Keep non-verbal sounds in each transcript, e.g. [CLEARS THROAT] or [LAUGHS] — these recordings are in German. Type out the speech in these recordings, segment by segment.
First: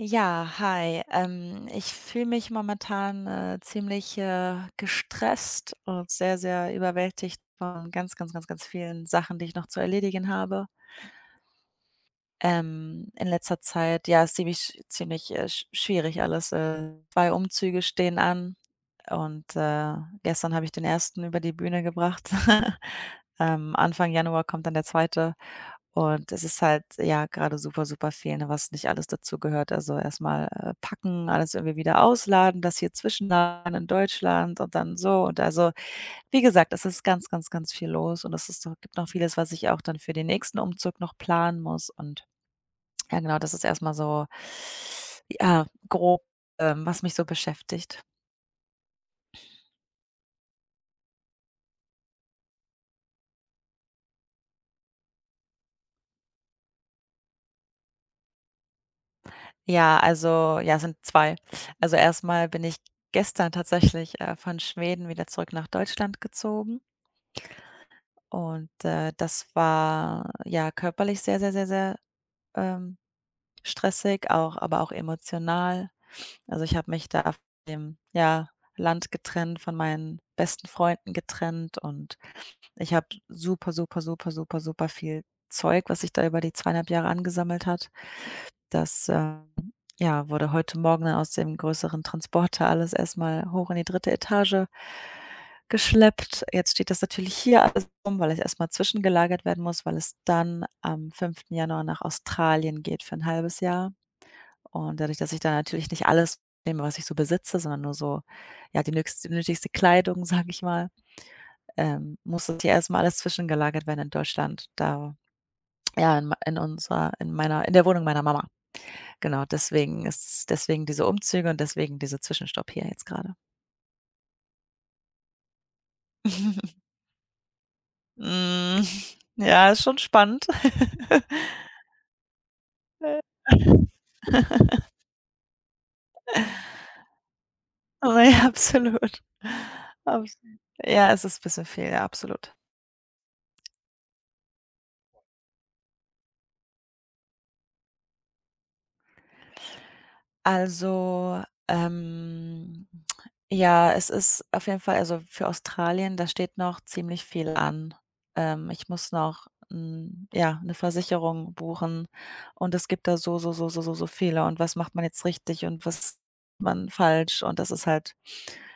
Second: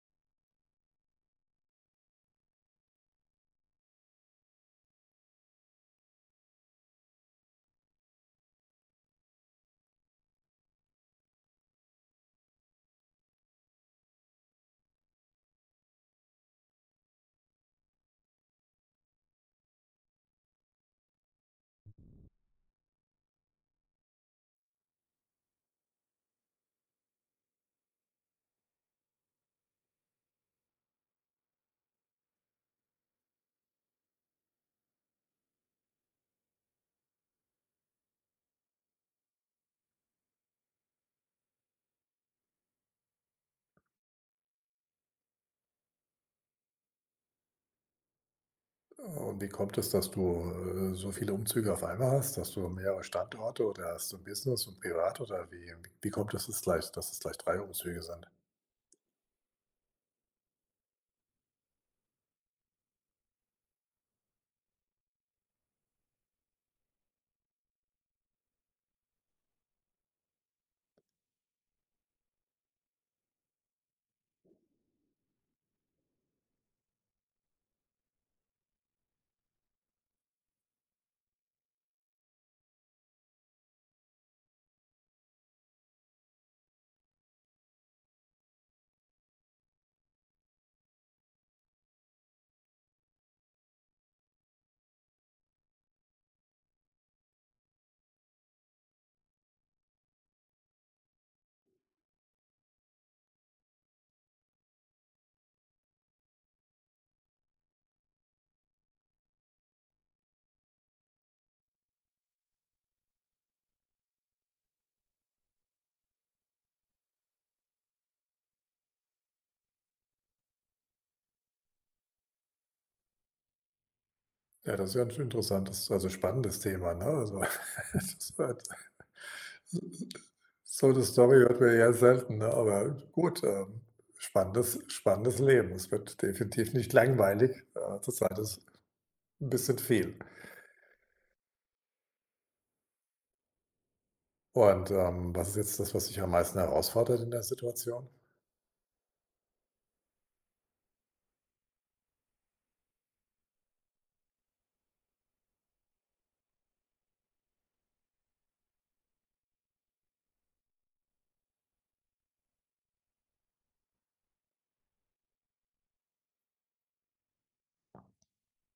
Ja, hi. Ich fühle mich momentan ziemlich gestresst und sehr, sehr überwältigt von ganz, ganz, ganz, ganz vielen Sachen, die ich noch zu erledigen habe. In letzter Zeit, ja, ist ziemlich schwierig alles. 2 Umzüge stehen an und gestern habe ich den ersten über die Bühne gebracht. [LAUGHS] Anfang Januar kommt dann der zweite und es ist halt, ja, gerade super, super viel, ne, was nicht alles dazu gehört. Also, erstmal packen, alles irgendwie wieder ausladen, das hier zwischenladen in Deutschland und dann so und also, wie gesagt, es ist ganz, ganz, ganz viel los und es ist noch gibt noch vieles, was ich auch dann für den nächsten Umzug noch planen muss und ja, genau, das ist erstmal so, ja, grob, was mich so beschäftigt. Und wie kommt es, dass du so viele Umzüge auf einmal hast? Dass du mehrere Standorte oder hast du ein Business und privat oder wie kommt es, dass es gleich drei Umzüge sind? Ja, also ja, es sind 2. Also, erstmal bin ich gestern tatsächlich, von Schweden wieder zurück nach Deutschland gezogen und das war, ja, körperlich sehr, sehr, sehr, sehr, ähm, stressig, auch aber auch emotional. Also, ich habe mich da auf dem, ja, Land getrennt, von meinen besten Freunden getrennt und ich habe super, super, super, super, super viel Zeug, was sich da über die 2,5 Jahre angesammelt hat. Das, ähm, ja, wurde heute Morgen dann aus dem größeren Transporter alles erstmal hoch in die 3. Etage geschleppt. Jetzt steht das natürlich hier alles rum, weil es erstmal zwischengelagert werden muss, weil es dann am 5. Januar nach Australien geht für ein halbes Jahr. Und dadurch, dass ich da natürlich nicht alles nehme, was ich so besitze, sondern nur so, ja, die nöchst nötigste Kleidung, [LAUGHS] sage ich mal, muss das hier erstmal alles zwischengelagert werden in Deutschland, da ja, in mei in unserer in meiner in der Wohnung meiner Mama. Genau, deswegen diese Umzüge und deswegen dieser Zwischenstopp hier jetzt gerade. Ja, das ist ja 'n interessantes, also spannendes [LAUGHS] Thema, ne? Also, [LAUGHS] das hört, Hm, ja, ist schon spannend. so 'ne [LAUGHS] Story hört man ja selten, ne? Aber gut, [LAUGHS] Äh. spannendes Leben. Es wird definitiv nicht langweilig, zur Ja, ist absolut. ein bisschen viel. Abs Ja, es ist ein bisschen viel, ja, absolut. Und, was ist jetzt das, was dich am meisten herausfordert in der Situation? Also, ja, es ist auf jeden Fall, also, für Australien, da steht noch ziemlich viel an. Ich muss noch 'n ja, eine Versicherung buchen und es gibt da so, so, so, so, so, so viele, und was macht man jetzt richtig und was macht man falsch, und das ist halt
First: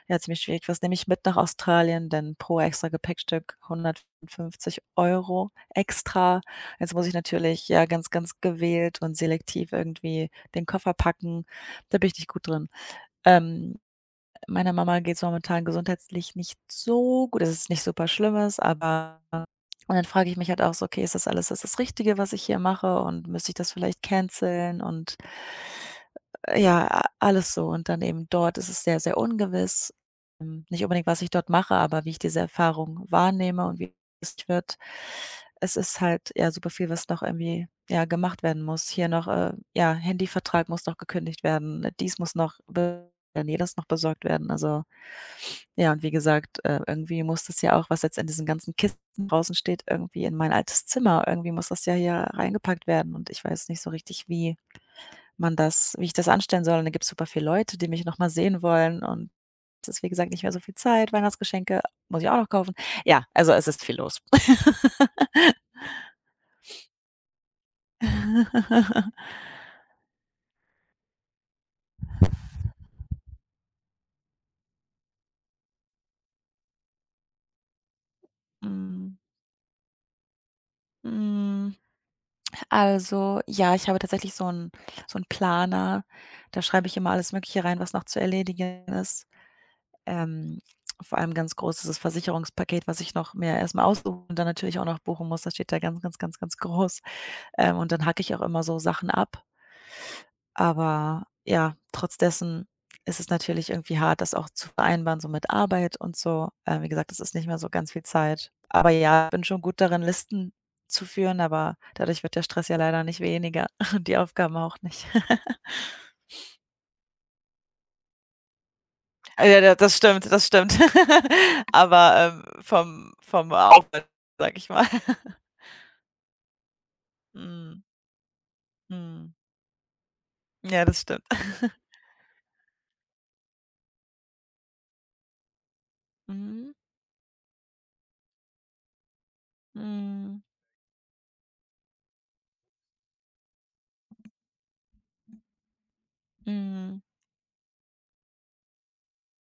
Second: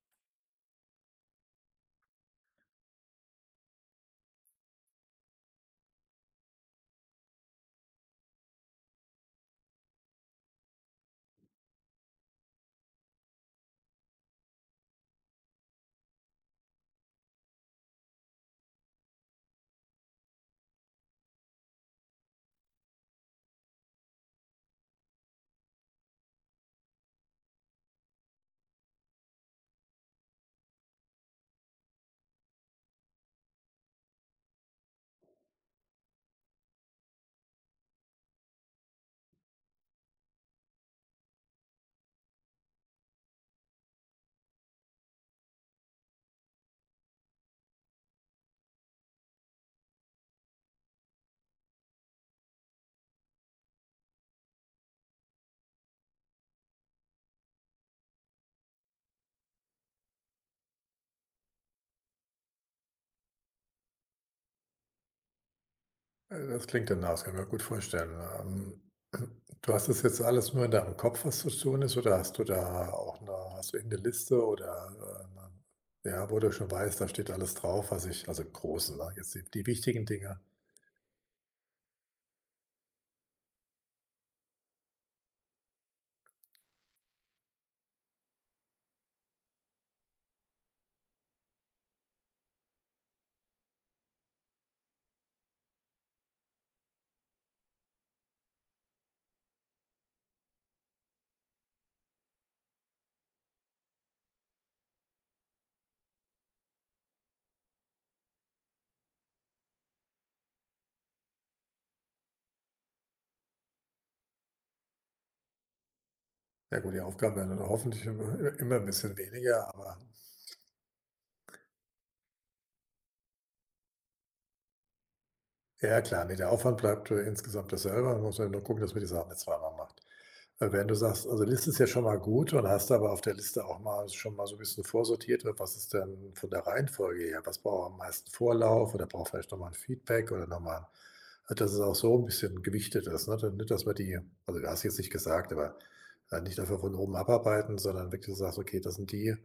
ja, ziemlich schwierig. Was nehme ich mit nach Australien? Denn pro extra Gepäckstück 150 € extra. Jetzt muss ich natürlich, ja, ganz, ganz gewählt und selektiv irgendwie den Koffer packen. Da bin ich nicht gut drin. Ähm, meiner Mama geht's momentan gesundheitlich nicht so gut. Es ist nicht super Schlimmes, aber, und dann frage ich mich halt auch so: „Okay, ist das alles das Richtige, was ich hier mache, und müsste ich das vielleicht canceln?“ Und ja, alles so, und dann eben dort ist es sehr, sehr ungewiss. Nicht unbedingt, was ich dort mache, aber wie ich diese Erfahrung wahrnehme und wie es wird. Es ist halt, ja, super viel, was noch irgendwie, ja, gemacht werden muss. Hier noch, ja, Handyvertrag muss noch gekündigt werden. Dies muss noch, jenes noch besorgt werden. Also, ja, und wie gesagt, irgendwie muss das ja auch, was jetzt in diesen ganzen Kisten draußen steht, irgendwie in mein altes Zimmer. Irgendwie muss das ja hier reingepackt werden und ich weiß nicht so richtig, wie ich das anstellen soll. Und da gibt's super viele Leute, die mich noch mal sehen wollen, und es ist, wie gesagt, nicht mehr so viel Zeit. Weihnachtsgeschenke muss ich auch noch kaufen. Ja, also es ist viel los. [LAUGHS] Das klingt danach, das kann ich mir gut vorstellen. Ähm, [CLEARS THROAT] du hast das jetzt alles nur in deinem Kopf, was zu tun ist, oder hast du da auch eine hast du irgendeine Liste oder, äh, 'ne ja, wo du schon weißt, da steht alles drauf, was ich, also Großen, ne, Mhm. jetzt die wichtigen Dinge. Hm, also, ja, ich habe tatsächlich so 'n Planer. Da schreibe ich immer alles Mögliche rein, was noch zu erledigen ist. Ähm, Vor allem ganz groß ist das Versicherungspaket, was ich noch mir erstmal mal aussuchen und dann natürlich auch noch buchen muss. Das steht da ganz, ganz, ganz, ganz groß. Und dann hacke ich auch immer so Sachen ab. Aber ja, trotz dessen ist es natürlich irgendwie hart, das auch zu vereinbaren, so mit Arbeit und so. Wie gesagt, es ist nicht mehr so ganz viel Zeit. Aber ja, ich bin schon gut darin, Listen zu führen, aber dadurch wird der Stress ja leider nicht weniger [LAUGHS] und die Aufgaben auch nicht. [LAUGHS] Ja gut, die Aufgaben werden dann hoffentlich immer 'n bisschen Ja, weniger, da das aber stimmt, das stimmt. [LAUGHS] Aber, vom Aufwand, sag ich mal. [LAUGHS] ja klar, ne, der Aufwand bleibt, insgesamt Mhm, dasselbe. Man muss halt nur gucken, dass man die Sachen mhm. nicht zweimal macht. Ja, Wenn du das stimmt. sagst, also Liste ist [LAUGHS] ja schon mal gut und hast aber auf der Liste auch mal schon mal so ein bisschen vorsortiert, was ist denn von der Mhm, Reihenfolge her? Was braucht am meisten Vorlauf oder braucht vielleicht nochmal ein Feedback mhm, oder nochmal? Mal dass es auch so ein bisschen gewichtet ist, ne? Dann nicht, dass man die, also du hast jetzt nicht gesagt, aber, nicht einfach von mhm, oben abarbeiten, sondern wirklich du sagst: „Okay, das sind die,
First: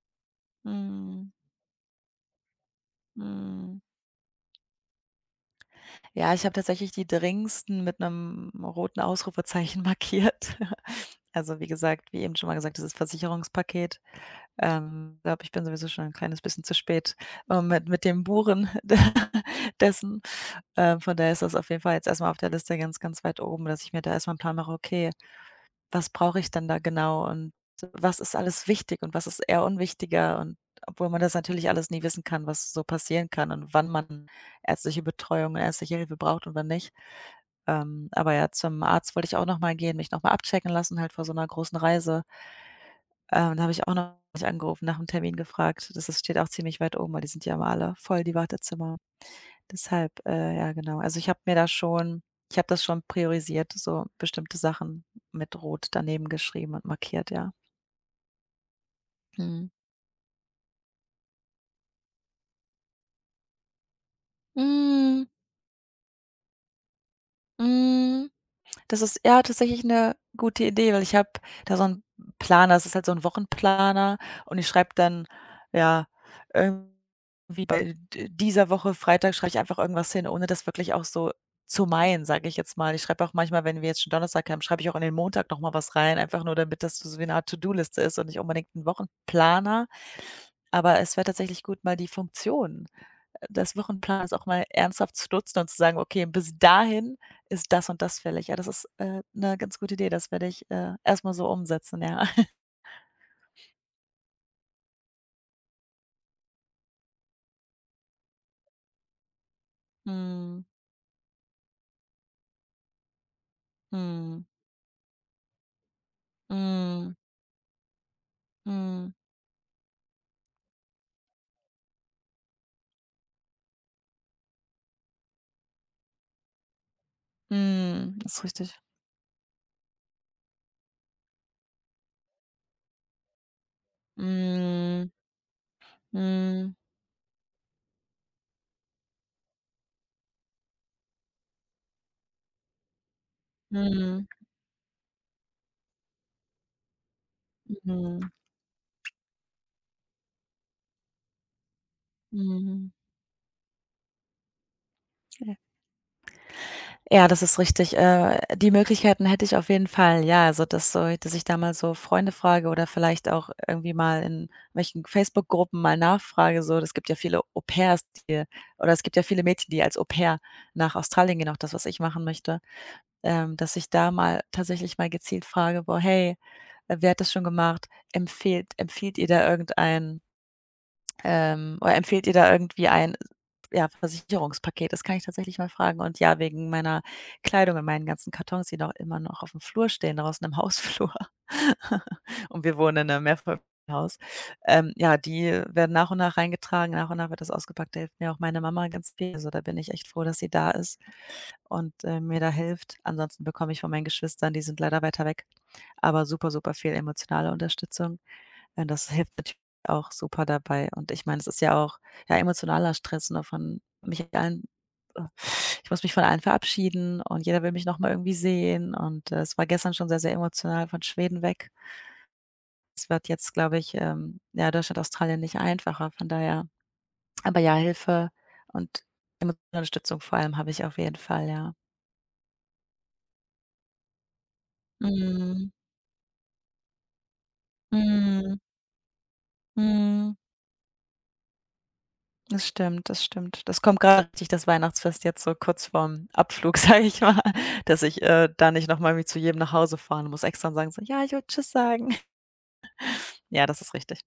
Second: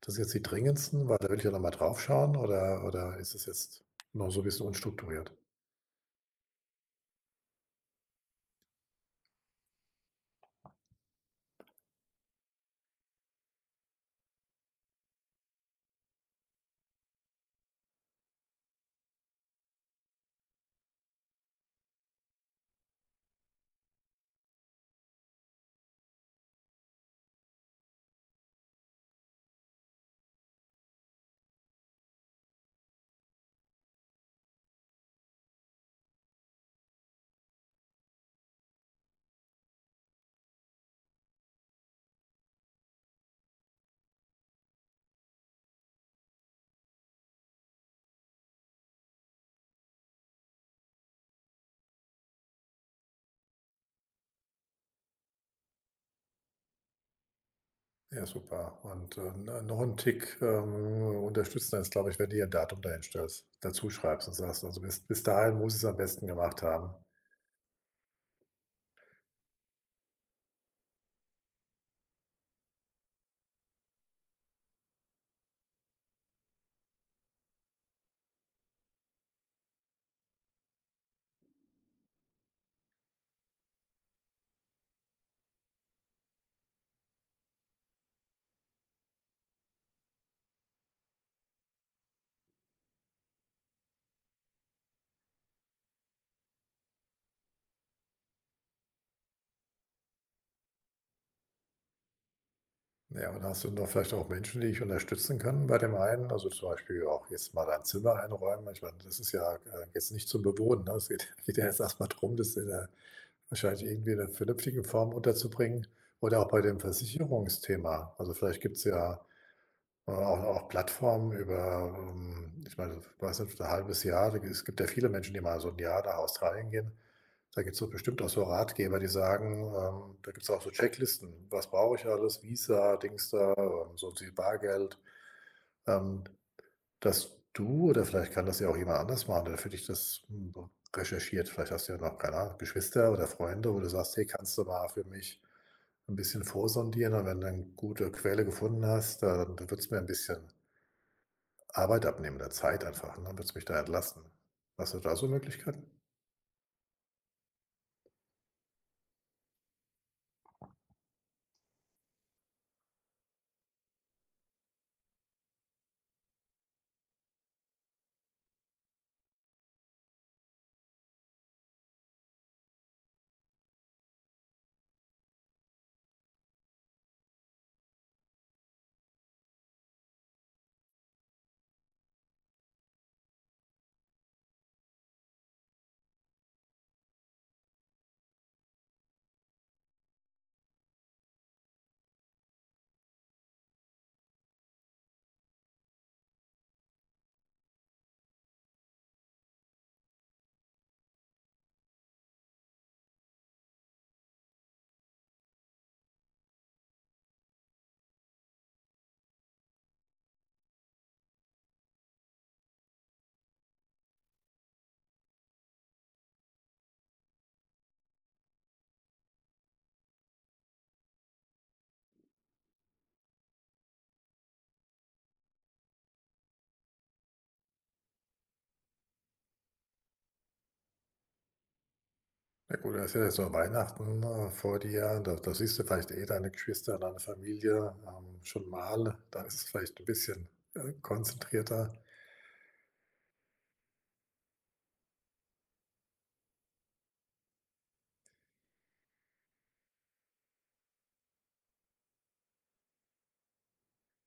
das sind jetzt die dringendsten, weil da mhm, will ich ja nochmal mal drauf schauen.“ Oder ist es mhm. jetzt noch so ein bisschen unstrukturiert? Ja, ich habe tatsächlich die dringendsten mit einem roten Ausrufezeichen markiert. [LAUGHS] Also, wie eben schon mal gesagt, das ist Versicherungspaket. Glaube, ich bin sowieso schon ein kleines bisschen zu spät, mit dem Buchen [LAUGHS] de dessen. Von daher ist das auf jeden Fall jetzt erstmal auf der Liste ganz, ganz weit oben, dass ich mir da erstmal mal Plan mache: „Okay, was brauche ich denn da genau und was ist alles wichtig und was ist eher unwichtiger und obwohl man das natürlich alles nie wissen kann, was so passieren kann und wann man ärztliche Betreuung und ärztliche Hilfe braucht und wann nicht. Aber ja, zum Arzt wollte ich auch noch mal gehen, mich noch mal abchecken lassen halt vor so einer großen Reise. Da habe ich auch noch nicht angerufen, nach dem Termin gefragt. Das ist steht auch ziemlich weit oben, weil die sind ja immer alle voll, die Wartezimmer. Deshalb, ja, genau. Also, ich habe das schon priorisiert, so bestimmte Sachen mit Rot daneben geschrieben und markiert, ja. Ja, super. Und, no Mhm. noch ein Tick, unterstützender ist, glaube ich, wenn du dir 'n Datum dahinstellst dazuschreibst und sagst: „Also, bis Hm, dahin muss ich's am besten gemacht haben.“ hm, Das ist ja tatsächlich eine gute Idee, weil ich habe da so einen Planer. Das ist halt so ein Wochenplaner und ich schreibe dann, ja, irgendwie bei d dieser Woche Freitag schreibe ich einfach irgendwas hin, ohne das wirklich auch so zu meinen, sage ich jetzt mal. Ich schreibe auch manchmal, wenn wir jetzt schon Donnerstag haben, schreibe ich auch an den Montag noch mal was rein, einfach nur damit das so wie eine Art To-do-Liste ist und nicht unbedingt ein Wochenplaner. Aber es wäre tatsächlich gut, mal die Funktion des Wochenplans auch mal ernsthaft zu nutzen und zu sagen: „Okay, bis dahin ist das und das fällig.“ Ja, das ist, 'ne ganz gute Idee. Das werde ich, erst mal so umsetzen, ja. [LAUGHS] Ja, und hast du noch vielleicht auch Menschen, die ich unterstützen kann bei dem einen? Also, zum Beispiel auch jetzt mal dein Zimmer einräumen. Ich meine, das ist ja, jetzt nicht zum Mhm. Bewohnen, ne? Es geht [LAUGHS] geht ja jetzt erst mal drum, das in 'ner wahrscheinlich irgendwie in 'ner Mhm. vernünftigen Form unterzubringen. Oder auch bei dem Mhm. Versicherungsthema. Also, vielleicht gibt's Mhm. ja oder auch Plattformen über, ich meine, ich weiß nicht, ein halbes Jahr. Da es gibt ja viele Menschen, die mal so ein Jahr nach Australien gehen. Da gibt's so Mhm. bestimmt auch Das so ist richtig. Ratgeber, die sagen, da gibt's auch so Checklisten: „Was brauche ich alles? Visa, Dings da, so viel Bargeld.“ Mhm. Ähm, Mhm. dass du oder vielleicht kann das ja auch jemand anders machen, der für dich das, recherchiert. Vielleicht hast du ja noch, keine Ahnung, Geschwister oder Freunde, wo du sagst: „Hey, Mhm. kannst du mal für mich ein bisschen vorsondieren?“ Und wenn du eine gute Mhm. Quelle gefunden hast, da dann wird's mir ein bisschen Arbeit abnehmen oder Zeit Mhm. einfach, ne? Willst mich da entlasten? Hast du da so Ja. Möglichkeiten? Ja, das ist richtig. Die Möglichkeiten hätte ich auf jeden Fall. Ja, also das so, dass ich da mal so Freunde frage oder vielleicht auch irgendwie mal in welchen Facebook-Gruppen mal nachfrage, so. Es gibt ja viele Au-pairs, die, oder es gibt ja viele Mädchen, die als Au-pair nach Australien gehen, auch das, was ich machen möchte. Dass ich da mal tatsächlich mal gezielt frage: „Boah, hey, wer hat das schon gemacht? Empfehlt Empfiehlt ihr da irgendeinen?“ Oder empfehlt ihr da irgendwie ein, ja, Versicherungspaket? Das kann ich tatsächlich mal fragen. Und ja, wegen meiner Kleidung und meinen ganzen Kartons, die doch immer noch auf dem Flur stehen, draußen im Hausflur. [LAUGHS] Und wir wohnen in einem Mehrfamilienhaus. Ja, die werden nach und nach reingetragen, nach und nach wird das ausgepackt. Da hilft mir auch meine Mama ganz viel. Also, da bin ich echt froh, dass sie da ist und mir da hilft. Ansonsten bekomme ich von meinen Geschwistern, die sind leider weiter weg, aber super, super viel emotionale Unterstützung. Ja, das [LAUGHS] hilft natürlich auch super dabei. Und ich meine, es ist ja auch, ja, emotionaler Stress, ne, von mich allen äh, ich muss mich von allen verabschieden und jeder will mich noch mal irgendwie sehen. Und, es war gestern schon sehr, sehr emotional von Schweden weg. Es wird jetzt, glaube ich, ja, Deutschland, Australien nicht einfacher, von daher, aber ja, Hilfe und Unterstützung vor allem habe ich auf jeden Fall, ja. Ja gut, da ist ja jetzt noch Weihnachten, vor dir, da Mhm. siehst du vielleicht eh deine Geschwister, deine Familie, Mhm. schon mal. Da ist es vielleicht ein Mhm. bisschen, konzentrierter. Das stimmt, das stimmt. Das kommt grad richtig, das Weihnachtsfest jetzt so kurz vorm Abflug, [LAUGHS] sage ich mal, dass ich, da nicht noch mal irgendwie zu jedem nach Hause fahren muss, extra und sagen so: „Ja, ich will tschüss sagen.“ [LAUGHS] Ja, das ist richtig.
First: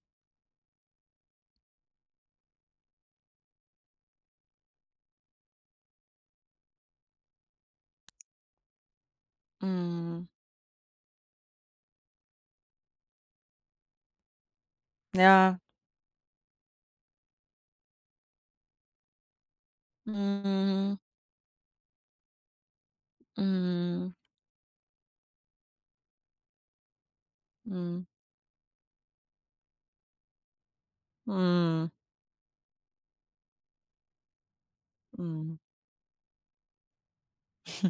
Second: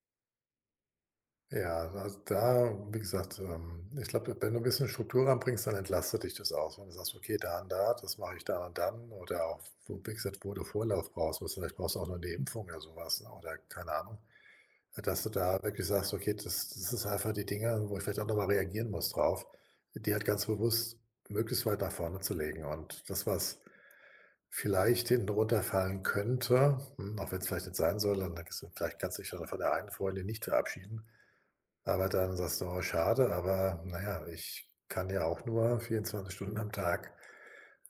Ja, also da, wie gesagt, ich glaube, wenn du 'n bisschen Struktur reinbringst, dann entlastet dich das auch. Wenn du sagst: „Okay, da und da, das mache ich da und dann“, oder auch, wo, wie Mhm. gesagt, wo du Vorlauf brauchst, was vielleicht brauchst du auch noch 'ne Impfung oder sowas, ne, oder keine Ahnung. Dass du Ja. da wirklich sagst: „Okay, das ist einfach die Dinge, wo ich vielleicht auch noch mal reagieren muss drauf“, die halt ganz Mhm. bewusst möglichst weit nach vorne zu legen und das, was Mhm. vielleicht hinten runterfallen könnte, auch wenn es vielleicht nicht sein Mhm. soll, dann denkst: „Vielleicht kannst du dich schon von der einen Freundin nicht verabschieden“, Mhm. aber dann sagst du: „Oh, schade, aber naja, ich kann ja auch Mhm. nur 24 Stunden am Tag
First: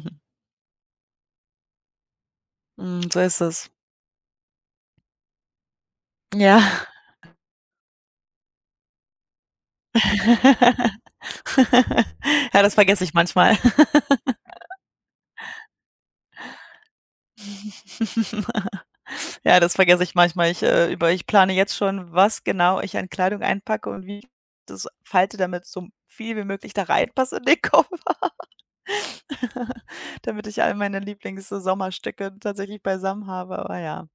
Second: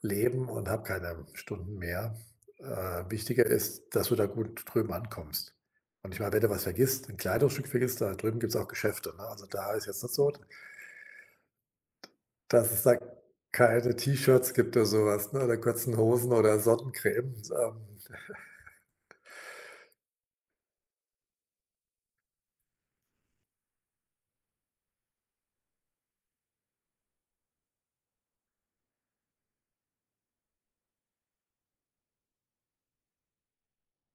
leben und habe keine Stunden mehr.“ Mhm, [LAUGHS] so ist wichtiger es. ist, dass du da gut drüben ankommst. Und ich meine, wenn du Ja. was vergisst, ein Kleidungsstück vergisst, da drüben gibt es auch Geschäfte, ne? Also, da ist jetzt nicht so, [LAUGHS] Ja, dass das es da vergesse ich manchmal. keine T-Shirts gibt oder sowas, ne, oder kurzen Hosen oder Sonnencreme. [LAUGHS] Ja, das vergesse ich manchmal. Ich plane jetzt schon, was genau ich an Kleidung einpacke und wie ich das falte, damit so viel wie möglich da reinpasst in den Koffer, [LAUGHS] damit ich all meine Lieblings- Sommerstücke tatsächlich beisammen habe. Aber ja,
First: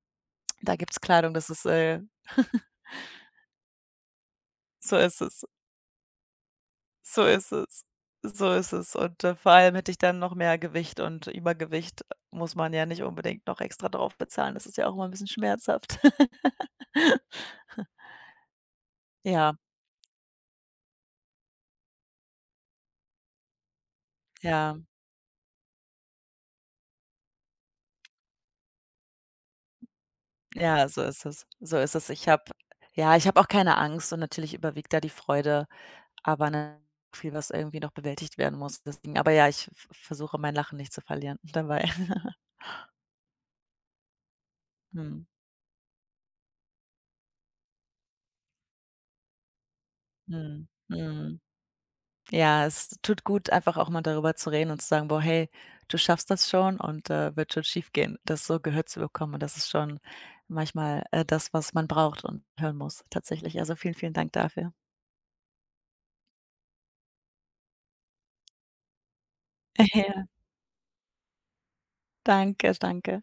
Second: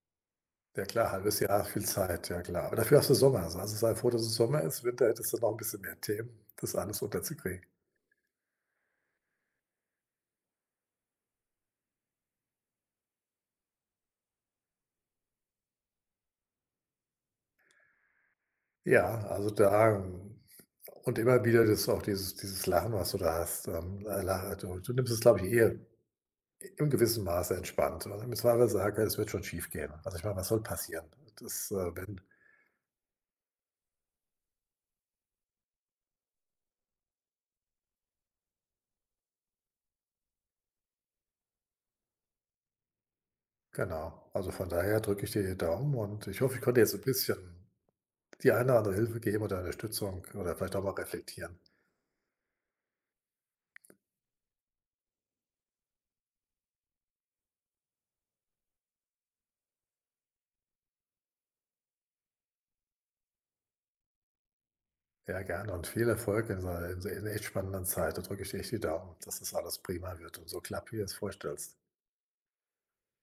da Ja gibt's klar, Kleidung, halbes das Jahr ist, viel Zeit, ja [LAUGHS] klar. Aber dafür hast du Sommer. Also, sei froh, dass es Sommer ist. so Winter ist hättest du es. noch ein bisschen mehr Themen, das alles So ist unterzukriegen. es. So ist es. Und, vor allem hätte ich dann noch mehr Gewicht, und Übergewicht muss man ja nicht unbedingt noch extra drauf bezahlen. Das ist ja auch immer ein bisschen schmerzhaft. [LAUGHS] Ja, also Ja, da und immer wieder das auch dieses Lachen, was du da hast, la ja. du nimmst es, glaube ich, eher im gewissen Maße entspannt. Und im Zweifel sage: „Es wird schon schief gehen. Also, ich meine, was soll Ja, so passieren? ist es. Das, So ist es. wenn Ich habe Ja, ich habe auch keine Angst und natürlich überwiegt da die Freude, aber na, viel, was irgendwie noch bewältigt werden muss. Deswegen, aber ja, ich v versuche, mein Lachen nicht zu verlieren dabei. [LAUGHS] genau. Also, von daher drücke Mhm. ich dir die Daumen und ich hoffe, ich konnte jetzt ein bisschen die eine oder andere Hilfe geben oder Unterstützung oder Mhm. vielleicht auch mal Mhm. reflektieren. Ja, es tut gut, einfach auch mal darüber zu reden und zu sagen: „Boah, hey, du schaffst das schon und, wird schon schief gehen.“ Das so gehört zu bekommen, und das ist schon manchmal, das, was man braucht und hören muss tatsächlich. Also, vielen, vielen Dank dafür. Ja, gerne und viel Erfolg in so einer, in so 'ner echt spannenden Zeit. Da drücke ich dir echt die Daumen, dass das alles [LAUGHS] prima Ja, wird und so klappt, wie du es vorstellst. danke, danke.